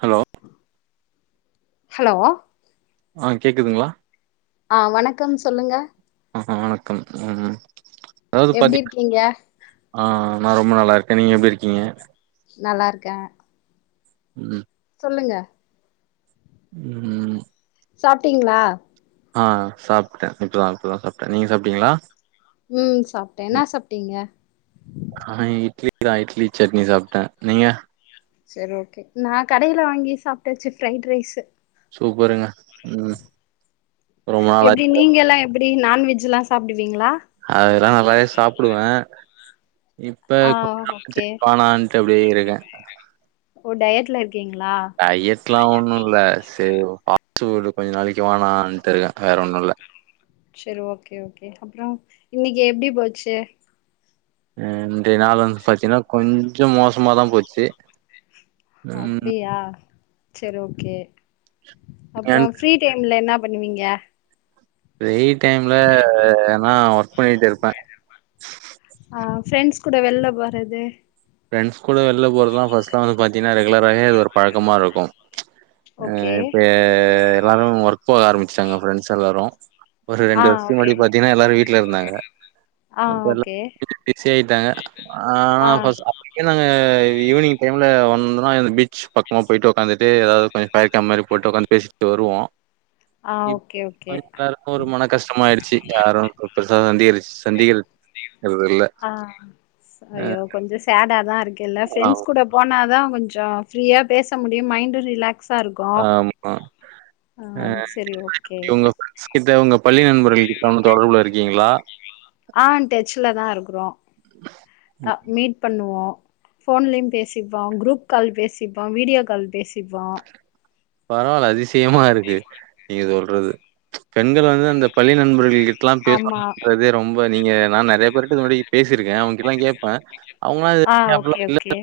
Hello hello ஆ கேக்குதுங்களா ஆ வணக்கம் சொல்லுங்க ஆ வணக்கம் ம் ம் அதாது எப்டி பாத்தீங்கன் இருக்கீங்க ஆ நா ரொம்ப நல்லா இருக்கே நீங்க எப்டி இருக்கீங்க நல்லாருக்கே ம் சொல்லுங்க ம் சாப்ட்டீங்ளா ஆ சாப்ட்டே இப்பதா இப்பதா சாப்ட்டே நீங்க சாப்ட்டீங்ளா ம் சாப்ட்டே என்னா சாப்ட்டீங்க ஆ இட்லி தா இட்லி சட்னி சாப்ட்டே நீங்க சரி ஓகே நா கடைல வாங்கி சாப்ட்டாச்சு ஃப்ரைடு ரைசு சூப்பருங்க ம் ரொம்ப எப்டி நாளாச்சு நீங்க எல்லா எப்டி நான்வெஜ்ல்லா சாப்டுவீங்களா அதுல்லா நல்லாவே சாப்டுவே இப்ப ஆ [unintelligible] ஓகே வேணானு தப்டியே இருக்கே ஓ டயட்ல இருக்கீங்ளா டயட்லா ஒன்னு இல்ல சரி ஃபாஸ் ஃபுட்டு கொஞ்ச நாளைக்கு வேணான்ட்டு இருக்கே வேற ஒன்னு இல்ல சேரி ஓகே ஓகே அப்றோ இன்னைக்கு எப்டி போச்சு இன்றைய நாள் வந்து பாத்தினா கொஞ்சோ மோசமாதா போச்சு ம் அப்டியா செரி ஓகே ஏன் அப்றோ ஃப்ரீ டைம்ல என்னா பண்ணுவீங்க ஃப்ரீ டைம்ல எதனா ஒர்க் பண்ணிட்டு இருப்பே ஆ ஃபிரெண்ட்ஸ் கூட வெள்ல போறது ஃப்ரெண்ட்ஸ் கூட வெள்ல போறதுல ஃபஸ்ட்லா வந்து பாத்தினா ரெகுலராவே அது ஒரு பழக்கமாருக்கு ஆ ஓகே இப்ப எல்லாரு ஒர்க் போக ஆரம்பிச்ட்டாங்க ஃப்ரெண்ட்ஸ் எல்லாரு ஒரு ஆ ரெண்டு வர்ஷத்துக்கு ஓகே முன்னடி பாத்தீங்னா எல்லாரு வீட்ல இருந்தாங்க ஆ இப்ப எல்லாமே ஓகே [inaudible] பிஸி ஆயிட்டாங்க ஆனா ஆ ஃபஸ் இக்கனா ஈவினிங் டைம்ல வந்தோனா எதா பீச் பக்கமா போயிட்டு ஒக்காந்துட்டு எதாது கொஞ்ச பயக்க மாரி போட்டு உக்காந்து பேசிட்டு வருவோ ஆ இப் ஓகே ஓகே [inaudible] இப்ப ஒரு மன கஷ்டமா ஆயிடுச்சு யாரு இப்ப பெருசா வந்து சந்திக்கறது இல்ல ஆ ஐயோ கொஞ்ச சேடா தா இருக்கு எல்லா ஆ ஃப்ரெண்ட்ஸ் கூட போனா தா கொஞ்சோ ஃப்ரீயா பேச முடியு மைண்டு ரிலாக்ஸ் சாருக்கு ஆமா ஆ செரி ஓகே உங்க கிட்ட ஒங்க பள்ளி நண்பர்களுக்கு [unintelligible] தொடர்புல இருக்கீங்களா ஆ டெச்சல தா இருக்குறோ ஆ மீட் பண்ணுவோ ஃபோன்லயு பேசிப்போ குரூப் கால் பேசிப்போ வீடியோ கால் பேசிப்போ பரவால்ல அதிசயமா இருக்கு நீங்க சொல்றது பெண்கள் வந்து அந்த பள்ளி நண்பர்கள் கிட் ல்லா ஆமா பேசுறேன்றதே ரொம்ப நீங்க நா நறையா பேருட்ட இதுக்கு முன்னாடி பேசிருக்கே அவங்ககிட்டலா கேப்ப ஆ ஓகே ஓகே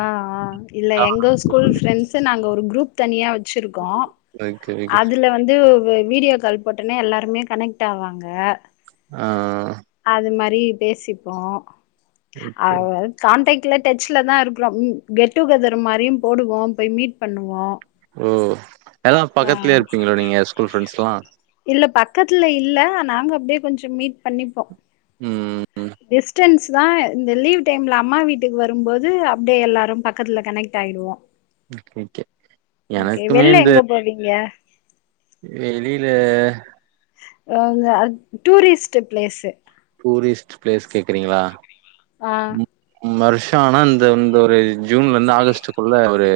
ஆ ஆ இல்ல எங்க ஸ்கூல் ஃப்ரெண்ட்ஸ்சு நாங்க ஒரு குரூப் தனியா வச்சிருக்கோ ஓகே ஓகே அதுல வந்து வ வீடியோ கால் போட்டோனே எல்லாருமே கனெக்ட் ஆவாங்க ஆ ஆ அது மாரி பேசிப்போ ஆ ஓகே ஓகே. கான்டக்ட்ல டச்ல தா இருக்குறோ கெட் டுகெதர் மாதிரியு போடுவோ போய் மீட் பண்ணுவோ ஓ எல்லா ஆ பக்கத்லே இருப்பீங்களோ நீங்க ஸ்கூல் ஃப்ரெண்ட்ஸ்லா இல்ல பக்கத்ல இல்ல நாங்க அப்டியே கொஞ்சோ மீட் பண்ணிப்போ ம் டிஸ்டன்ஸ் தா இந்த லீவ் டைம்ல அம்மா வீட்டுக்கு வரும்போது அப்டியே எல்லாரும் பக்கத்துல கனெக்ட் டாயிடுவோ ஓகே ஓகே ஓகே எனக்குமே வெள்ள எங்க போவீங்க வெளிலா டூரிஸ்ட்டு ப்ளேஸ்சு டூரிஸ்ட் ப்ளேஸ் கேக்றீங்களா ஆ வர்ஷோ ஆனா இந்த இந்த ஒரு ஜூன்ல இருந்து ஆகஸ்டுக்குள்ள ஒரு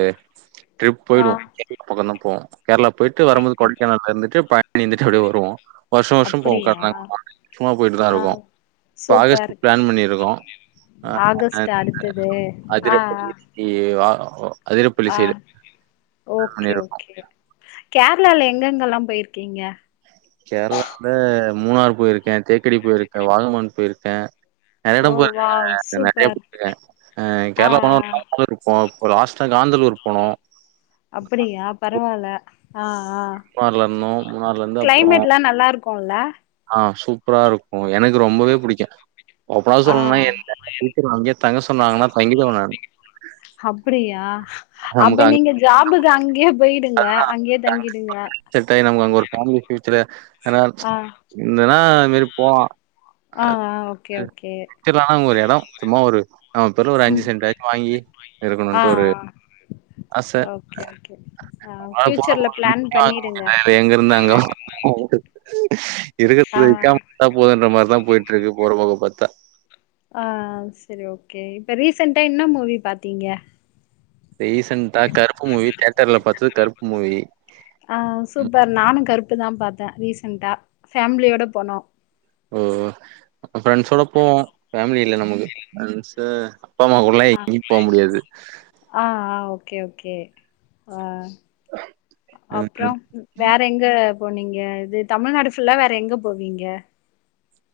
ட்ரிப் ஆ போய்டுவோ கேர்ளா பக்கந்தா போவோ கேர்ளா போயிட்டு வரும்போது அப்டி கொடைக்கானல்ல இருந்துட்டு பழனி இருந்துட்டு அப்டியே வருவோ வர்ஷோ வர்ஷோ போவோ கேர்ளா அப்டியா [inaudible] இப்பவு போயிட்டு தா ஆ இருக்கோ இப்ப சூப்பர் ஆகஸ்டு பிளான் பண்ணிருக்கோ ஆகஸ்ட் அடுத்தது ஆ ஆ [inaudible] ஆ ஓகே பண்ணியிருக்கோம். ஓகே கேர்ளால எங்கெங்கல்லா போயிருக்கீங்க கேர்ளால மூணார் போயிருக்கே தேக்கடி போயிருக்கே வாகமன் போயிருக்கே நெறைய எடோ ஓ வாவ் போயிருக்கேங்க நெறைய சூப்பர் போயிருக்கே அ ஆ கேர்ளா போனா ஒரு ஆ நாலு பேரு இருப்போ இப்போ லாஸ்டா காந்தலூர் போனோ அப்டியா பரவால ஆ ஆ மூணார்ல இருந்தோம். மூணார்லருந்து அப்புறம் கிளைமேட்லா நல்லா இருக்குல்ல ஆ சூப்பரா இருக்கு எனக்கு ரொம்பவே பிடிக்கு ஓப்பனா ஆ சொல்லணுனா என் அங்கே தங்க சொன்னாங்கன்னா தங்கிடுவே நானு அப்டியா நமக்கு அப்ப அங்க நீங்க ஜாபுக்கு அங்கயே போயிடுங்க அங்கேயே தங்கிடுங்க செட் ஆகி நமக்கு அங்க ஒரு ஃபேமிலி ஃயூச்சர் ஆனா ஆ இருந்தனா அது மாரி போலா ஆ ஆ ஓகே ஓகே [unintelligible] அங்க ஒரு எட சும்மா ஒரு நம்ம பேர்ல ஒரு அஞ்சு ம் சென்டாச்சு வாங்கி ஆ இருக்கணுன்ட்டு ஒரு ஆ ஆச ஓகே ஓகே ஆ அதாவது போன ஃப்யூச்சர்ல பிளான் பண்ணிடுங்க போன [inaudible] எங்க இருந்தாங்க அங்க [inaudible] ஆ இருக்றத விக்காம விட்டா போததுன்ற மாரிதா போயிட்ருக்கு போற போக்க பாத்தா ஆ செரி ஓகே இப்ப ரீசென்டா என்ன மூவி பாத்தீங்க ரீசெண்டா கருப்பு மூவி தேட்டர்ல பாத்தது கருப்பு மூவி ஆ ம். சூப்பர் நானு கருப்பு தா பாத்தே ரீசண்ட்டா ஃபேமிலியோட போனோ ஓ ப்ரெண்ட்ஸோட போவோ ஃபேமிலி இல்ல நமக்கு ஃப்ரண்ட்ஸ்சு அப்பா அம்மா கூடலா ஆ எங்கையு போ முடியாது ஆ ஆ ஓகே ஓகே ஆ ம். அப்றோ ம். வேற எங்க போனீங்க இது தமிழ்நாடு ஃபுல்லா வேற எங்க போவீங்க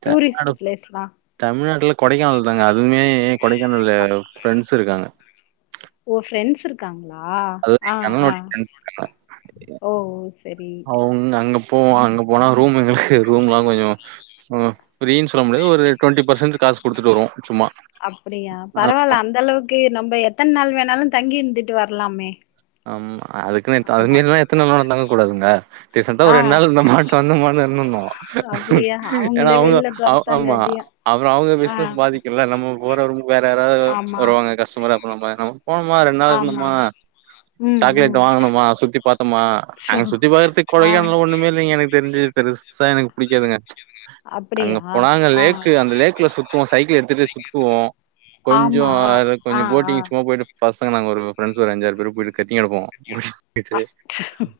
டூரிஸ்ட் ப்ளேஸ்லா தமிழ்நாட்ல கொடைக்கானல் தாங்க அதுவுமே கொடைக்கானல்ல ஃப்ரெண்ட்ஸ் இருக்காங்க ஓ ஃப்ரெண்ட்ஸ் இருக் காங்களா அதாவது ஆ என் ஆ கணவனுடைய ஃப்ரெண்ட்ஸ் இருக்காங்க. ஓ ஓ செரி உன் அங்கப் போவோ அங்க போனா ரூம் எங்களுக்கு ரூம் எல்லா கொஞ்சோ ம் ஃப்ரீனு சொல்ல முடியாது ஒரு டொண்டி பர்சன்ட் காசு கொடுத்துட்டு வருவோ சும்மா அப்டியா பரவால ஆமா, அந்த அளவுக்கு நம்ம எத்தன நாள் வேணாலு தங்கி இருந்துட்டு வரலாமே ஆமா அதுக் [unintelligible] அது ஆமா மாரில எத்தன நாள் தங்கக் கூடாதுங்க டீசன்டா ஆ ஒரு ரெண்டு நாள் இருந்தமான்னு வந்தமான்னு இருந்தரனு அப்டியா ஏன்னா அவங்களே அவுங்க வெளில ஆமா தொரத்தாங்காட்டியு அப்றோ அவுங்க ஆ பிசினஸ் பாதிக் இல்ல நம்ம போற ரூம் வேற யாராவது ஆமா வருவாங்க கஸ்டமர் அப்ப நம்ம போனோமா ரெண்டு நாள் ஆமா இருந்தோமா ம் சாக்லேட் ம் வாங்ணம்மா சுத்தி பாத்தோமா சோ அங்க சுத்தி பாக்கறதுக்கு ஆ கொடைக்கானல்ல ஒண்ணுமே இல் ங்க எனக்கு தெரிஞ்சு பெருசா எனக்கு புடிக்காதுங்க அங்க அப்டியா போனாங்க அங்க ஆ லேக்கு அந்த லேக்ல சுத்துவோ சைக்கிள எடுத்துட்டு சுத்துவோ ஆமா ஆ கொஞ்சோகொஞ்சோ ஆ போட்டிங் சும்மா போய்ட்டு பசங்க நாங்க ஒரு ஃப்ரண்ட்ஸ் ஒரு அஞ்சாறு பேரு ஆ போய்ட்டு [unintelligible]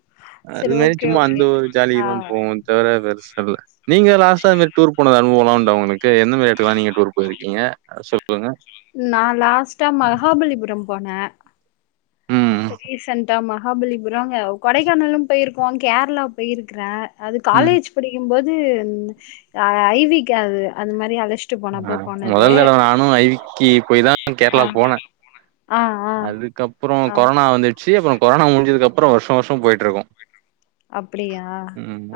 அது சரி மாரி ஓகே சும்மா ஓகே அந்த ஒரு ஆ ஜாலிக்குதா போவோ தவிர பெருசால்ல நீங்க லாஸ்டா இது மாரி டூர் போனது அனுபவோலா உண்டா ஒங்களுக்கு என்ன மாரி எடத்துக்கல்லா நீங்க டூர் போயிருக்கீங்க அத சொல்லுங்க நா லாஸ்ட்டா மகாபல்லிபுரம் போனே ம் ப்ப ரீசண்டா மகாபல்லிபுரம் கொடைக்கானலு போயிருக்கோ கேர்ளா போயிருக்குறே அது ம் காலேஜ் படிக்கும்போது ஐவீக்கா அது அந்மாரி அழச் ஆ மொதல் தடவ நானு ஐவீக்கி போய் தா ஆ கேர்ளா போனே ஆ ஆ அப்றோ ஆ கொரோனா வந்துர்ச்சு அப்றோ கொரோனா முட்ஞ்சதுக்கப்றோ வர்ஷோ வர்ஷோ போயிட்ருக்கோ அப்டியா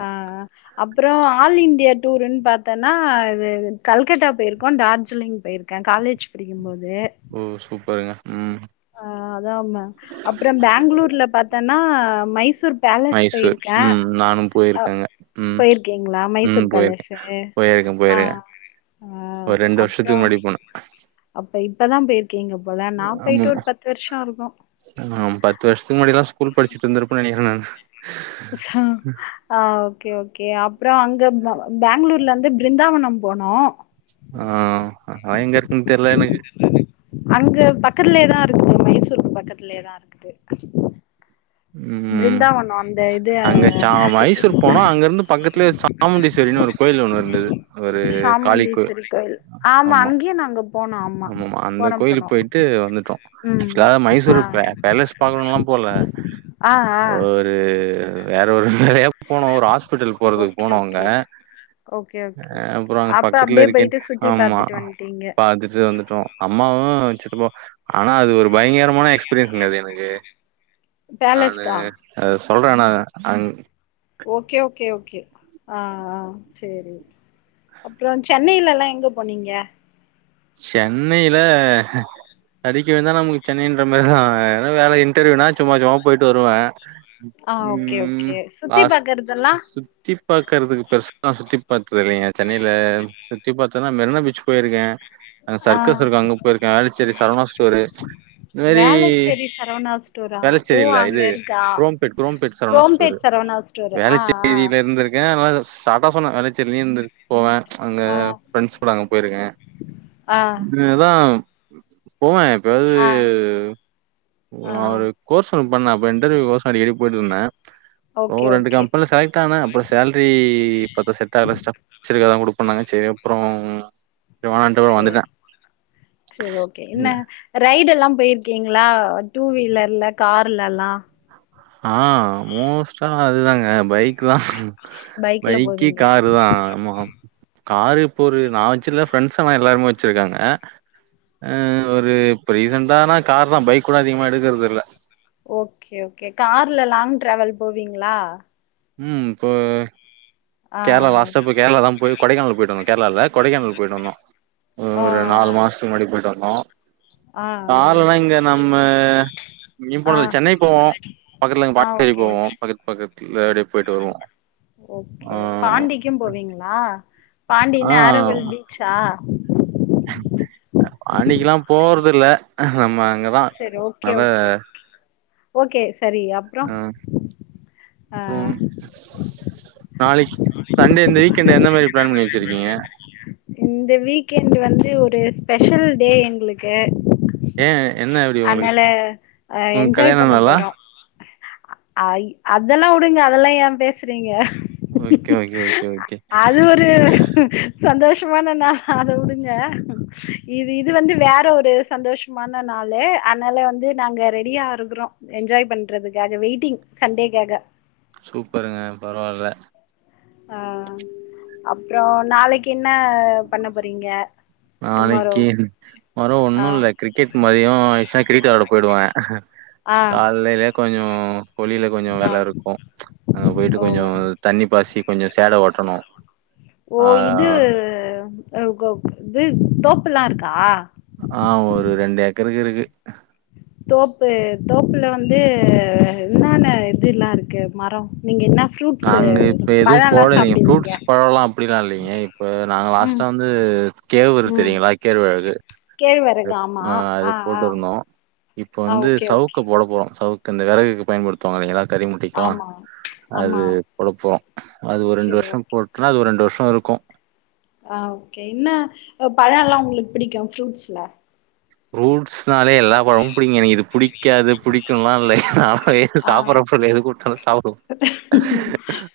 ஆ அப்றோ ஆல் இந்தியா டூருன் பாத்தோன்னா இது கல்கத்தா போயிருக்கோ டார்ஜிலிங் போயிரு க்கே காலேஜ் படிக்குபோது ஓ சூப்பருங்க ம் ஆ அதா மா அப்றோ பெங்களூர்ல பாத்தன்னா மைசூர் பேலஸ் மைசூர் போயிருக்கே. ம் நானு போய்ருக்கே அங்க ம் போயிருக்கீங்களா ம் மைசூர் போய்ருக்கே பேலஸு போய்ருக்கே ஆ போய்ருக்கே ஆ ஒரு ரெண்டு அப்றோ வர்ஷத்துக்கு முன்னாடி போனே அப்ப இப்ப தா போய்ருக்கீங்க போல நா போய்ட்டு ஒரு பத்து வர்ஷோருக்கு நா பத்து வர்ஷத்துக்கு முன்னாடி தா ஸ்கூல் படிச்சுட்ருந்துருப்பே நெனைக்கிறே நானு ஸ் ஹா ஆ ஓகே ஓகே அப்றோ அங்க பெங்களூர்லந்து பிருந்தாவனோ போனோ ஆ அதலா எங்கருக்குன் தெர்ல எனக்கு அங்க பக்கலே தாருக்கு மைசூருக்கு பக்கத்துலே தாருக்குது ம் பிருந்தாவனோ அந்த இது அங்க ச மைசூர் போனோ அங்கருந்து பக்கத்துலே சாமுண்டீஸ்வரின்னு ஒரு கோயில் ஒண்ணு இருந்தது ஒரு காளி கோ சாமுண்டீஸ்வரி கோயில் ஆமா அங்கேயு நாங்க போனோ ஆமா ஆமாமா‌ அந்த போனோ போனோ கோயிலுக்கு போய் ட்டு வந்துட்டோ ம் ஆக்சுவலா நா மைசூர் ஆ பேலஸ் பாக்கணுன்லா போல ஆ ஆ ஒ ரு வேற ஒரு வேலயா போனோ ஒரு ஆஸ்பிட்டல் போறதுக்கு ஓகே போனோ அங்க ஓகே ஓகே ஓகே ஆ அப்றோ அங்க அப்ப அப்டியே பக்கத்துலருக்கே போயிட்டு சுத்தி ஆமா பாத்துட்டு வந்ட்டீங்க பாத்து வந்துட்டோ அம்மாவு சித்தப்பா ஆனா அது ஒரு பயங்கரமான எக்ஸ்பீரியன்ஸ் ங்க அது எனக்கு நானு பேலஸ்கா அது சொல்றே நா அங் ஓகே ஓகே ஓகே ஆ ஆ சேரி அப்றோ சென்னைலலா எங்க போனீங்க சென்னைல தடிக்கி விழுந்தா நமக்கு சென்னைன்ற மார்தா ஏனா வேல இன்டர்வியூனா சும்மா சும்மா போய்ட்டு வருவே ஆ ஓகே ஓகே சுத்தி பாக்கர்தெல்லா சுத்தி பாக்கர்துக்கு பெருசா நா சுத்தி பாத்தில்லைங்க சென்னைல சுத்தி பாத்தன்னா மெரினா பீச் போய்ருக்கே அங்க ஆ சர்க்கஸ் இருக்கு அங்க போய்ருக்கே வேளச்சேரி சரவணா ஸ்டோரு இந்த மாரி வேளச்சேரி சரவணா ஸ்டோரா ஓ வேளச்சேரி இல்ல அங்க இது இருக்கா குரோம்பேட் குரோம்பேட் சரவணா ஸ்டோரு குரோம்பேட் சரவணா ஸ்டோரு ஆ ஆ வேளச்சேரில இருந்திருக்கே அதனால ஷாட்டா சொன்னே வேளச்சேரிலயு இருந்து போவே அங்க ஆ ஃப்ரெண்ட்ஸ் கூட அங்க போய்ருக்கே ஆ இதுதா போவே எப்பயாது ஆ ஆ ஒரு கோர்ஸ் ஒன்னு பண்ண அப்ப இன்டர்வியூ கோசோ அடிக்கடி போய்ட்டு இருந்த ஓகே ஒரு ரெண்டு ஓகே கம்பனில செலெக்ட் ஆன அப்றோ சேல்ரி பாத்தா செட் ஆகல ஸப்சீடா தான் கொடுப்பன்னாங்க சேரி அப்றோ வேணான்ட்டு வந்துட்டே சேரி சேரி ஓகே என்ன ரைடு எல்லா பேய்ருக்கீங்களா டூ வீலர்ல கார்லல்லா ஆ மோஸ்டா அதுதாங்க பைக் தா பைக்ல பைக்கி போவீங்க காரு தா ஆமா காரு இப்போ ஒரு நா வச்சில்ல ஃப்ரெண்ட்ஸ் ஆனா எல்லாருமே வச்சிருக்காங்க அ ஒரு இப்ப ரீசண்டானா கார் தா பைக் கூட அதிகமா எடுக்கறது இல்ல ஓகே ஓகே கார்ல லாங் ட்ராவல் போவீங்களா ம் போ ஆ கேர்ளா லாஸ்ட்டா போய்‌ செரி கேர்ளா தா போய் கொடைக்கானல் போய்ட்டு வந்தோ கேர்ளால்ல கொடைக்கானல் போய்ட்டு வந்தோ ஆ ஒரு நாலு மாசத்துக்கு முன்னாடி போய்ட்டு வந்தோ ஆ கார்லல்லா இங்க நம்ம எங்கயும் ஆ ஆ போல சென்னை போவோ பக்கத்துல எங்க ஆ பாட்டி வீட்டுக்கு ஓகே போவோ பக்கத்து பக்கத்துல அப்டே போய்ட்டு வருவோ ஓகே ஆ பாண்டிக்கும் போவீங்களா ஆ பாண்டினா ஆரோவில் பீச்சா பாண்டிக்குல்லா போறது இல்ல நம்ம அங்கதா செரி ஓகே அத ஓகே ஓகே சரி அப் ம் ம் நாளைக் சண்டே இந்த வீக் எண்ட் எந்த மாரி ப்ளான் பண்ணி வச்சிருக்கீங்க இந்த வீக்கெண்ட்டு வந்து ஒரு ஸ்பெஷல் டே எங்களுக்கு ஏ என்ன எப்டி உங்களுக்கு அன்னால அ உங்க என்ஜாய் கல்யாண பண்ண நாளா போறோ அய் அதெல்லா உடுங்க அதெல்லா ஏ பேசுறீங்க ஓகே ஓகே ஓகே ஓகே இது ம் சந்தோஷமான நாள் அத உடுங்க இது இது வந்து வேற ஒரு சந்தோச மான நாள் ல அதனால வந்து நாங்க ரெடியா இருக்கறோம் என்ஜாய் பண்றதுக்காக வெயிட்டிங் சண்டேக்காக சூப்பருங்க பரவால்ல ஆ அப்றோ நாளைக்கு என்ன பண்ண போறீங்க டுமாரோ நாளைக்கு மர ஆ ஒண்ணு இல்ல கிரிக்கெட் மதியோ ஆச்சுனா கிரிக்கெட் விளையாட போய்டுவ ஆ காலைல கொஞ்சோ கொள்ளில கொஞ்சோ ஆ வேல இருக்கு அங்க போய்ட்டு கொஞ்சோ ஓ தண்ணி பாசி கொஞ்சோ சேல ஓட்டணு ஓ ஆ இது அ ஒ இது தோப்புல்லா இருக்கா ஆ ஒரு ரெண்டு ஏக்கருக்கு இருக்கு தோப்பு தோப்புல வந்து என்னன்னா இதுல்லா இருக்கு மரோ நீங்க என்ன ஃப்ரூட்ஸு நாங்க இப்ப எதுவு பழல்லா போடலைங்க சாப்டுவீங்க ஃப்ரூட்ஸ் பழோல்லா அப்டிலா இல்லைங்க இப்ப நாங்க ம் லாஸ்ட்டா வந்து இது கேவுரு ம் தெரியுங்களா கேழ்வரகு கேழ்வரகு இப் ஆமா ஆ அது ஆ போட்டுருந்தோ இப்ப ஆ வந்து ஓகே ஓகே சவுக்க போட போறோ சவுக் க இந்த வெறகுக்கு பயன்படுத்துவாங்கல்ல எல்லா கறி முட்டைக்கும் ஆமா அது ஆமா பொழப்போ அது ஒரு ரெண்டு செரி வருஷோ ஓகே போட்டனா அது ஒரு ரெண்டு வருஷோ இருக்கு ஆ ஓகே என்ன பழம் எல்லாம் உங்களுக்கு பிடிக்கும் ஃப்ரூட்ஸ்ல ப்ரூட்ஸ்னாலே எல்லா பழமும் புடிக்கும்ங்க எனக்கு இது பிடிக்காது புடிக்கும்லாம் இல்லைங்க அ எ ஆ சாப்பிடறப்ப எது குடுத்தாலும் சாப்டுவோ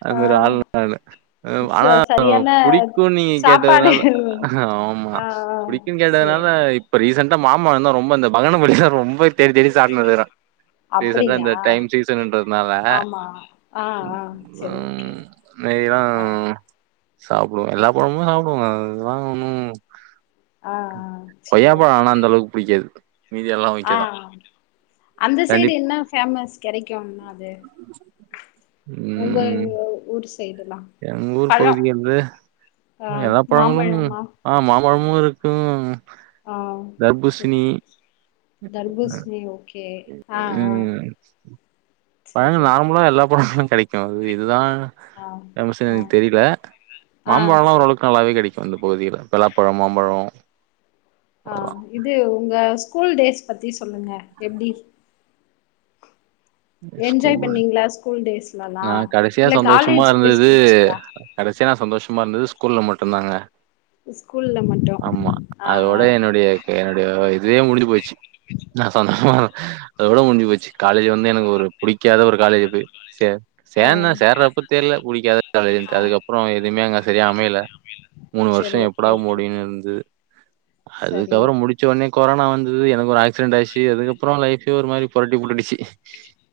அந்த மாரி ஆள் ஆ நானு ச ஆனா சரியான புடி க்கும் நீ சாப்பாடு கேட்டதுனால ஆமா ஆ ஆ புடிக்கும்ன்னு கேட்டதுனால சேரி இப்ப ரீசண்டடா மாமா வந்து ரொம்ப அந்த பகன பள்ளி தா ரொம்ப தேடி தேடி சாப்ட்டுனுக்குறா ரீசண்டடா அப்டியா இந்த டைம் சீசன்றதுனால அ ஆமா ஆ ஆ சேரி ஓகே உம் நெய்லாம் ஆ சாப்டுவோம் எல்லா பழமோ சாப்டுவோ அதல்லான் ஒன்னும்ல ஆ ஆ சேரி கொய்யாப்பழம் ஓகே ஆனா அந்த அளவுக்கு புடிக்காது மீதி எல்லா ஆ ஓகேதா அந்த சைடு கண்டிப் என்ன ஃபேமஸ் கெடைக்கும்னா அது ம் உங்க ஊர் சைடுலாம் எங்க ஊர் பகுதிக்கு வந்து ஆ எல்லா பழங்களும் மாம்பழமா ஆ மாம்பழமும் இருக்கு ஆ தர்பூஸ்னி தர்பூஸ்னி ஓகே ஆ ஆ சரி லாம் எல்லா பழங்களும் கடைக்கும் அது இதுதா [unintelligible] ஆ எனக்கு ஆ தெரில ஆ மாம்பழம்லாம் சேரி ஓரளவுக்கு நல்லாவே கடைக்கும் இந்த பகுதில பலாப்பழம் மாம்பழம் ஆ அதல்லா இது உங்க ஸ்கூல் டேஸ் பத்தி சொல்லுங்க எப்டி என்ஜாய் ஸ்கூல் பண்ணீங்களா ஸ்கூல் டேஸ்லலா நா கடைசியா இல்ல சந்தோஷமா காலேஜ் டேஸ் இருந்தது புடிச்சதா கடைசியா நா சந்தோஷமா இருந்தது ஸ்கூல்ல மட்டுதாங்க ஸ்கூல்ல மட்டு ஆமா ஆ அதோட என்னுடைய என்னுடைய இதுவே முடிஞ்சு போச்சு நா சந்தோஷமா அதோட முடிஞ்சு போச்சு காலேஜ் வந்து எனக்கு ஒரு புடிக்காத ஒரு காலேஜ்ல போய் சே ஆ ஓ சேந்தேன் சேர்றப்ப தெர்ல புடிக்காத ஆ காலேஜின்ட்டு அதுக்கப்ரோ எதுமே அங்க சரியா அமயல மூணு சரி வருஷம் எப்படா ஓகே ஓகே முடியும் இருந்தது சரி அதுக்கப்றம் முடி ச்ச் ஒட்னே கொரோனா வந்தது எனக்கு ஒரு ஆக்சிடன்ட் ஆயிச்சு அதுக்கப்புறம் லைப்பே ஒரு மாரி பொரட்டி போட்டுடுச்சி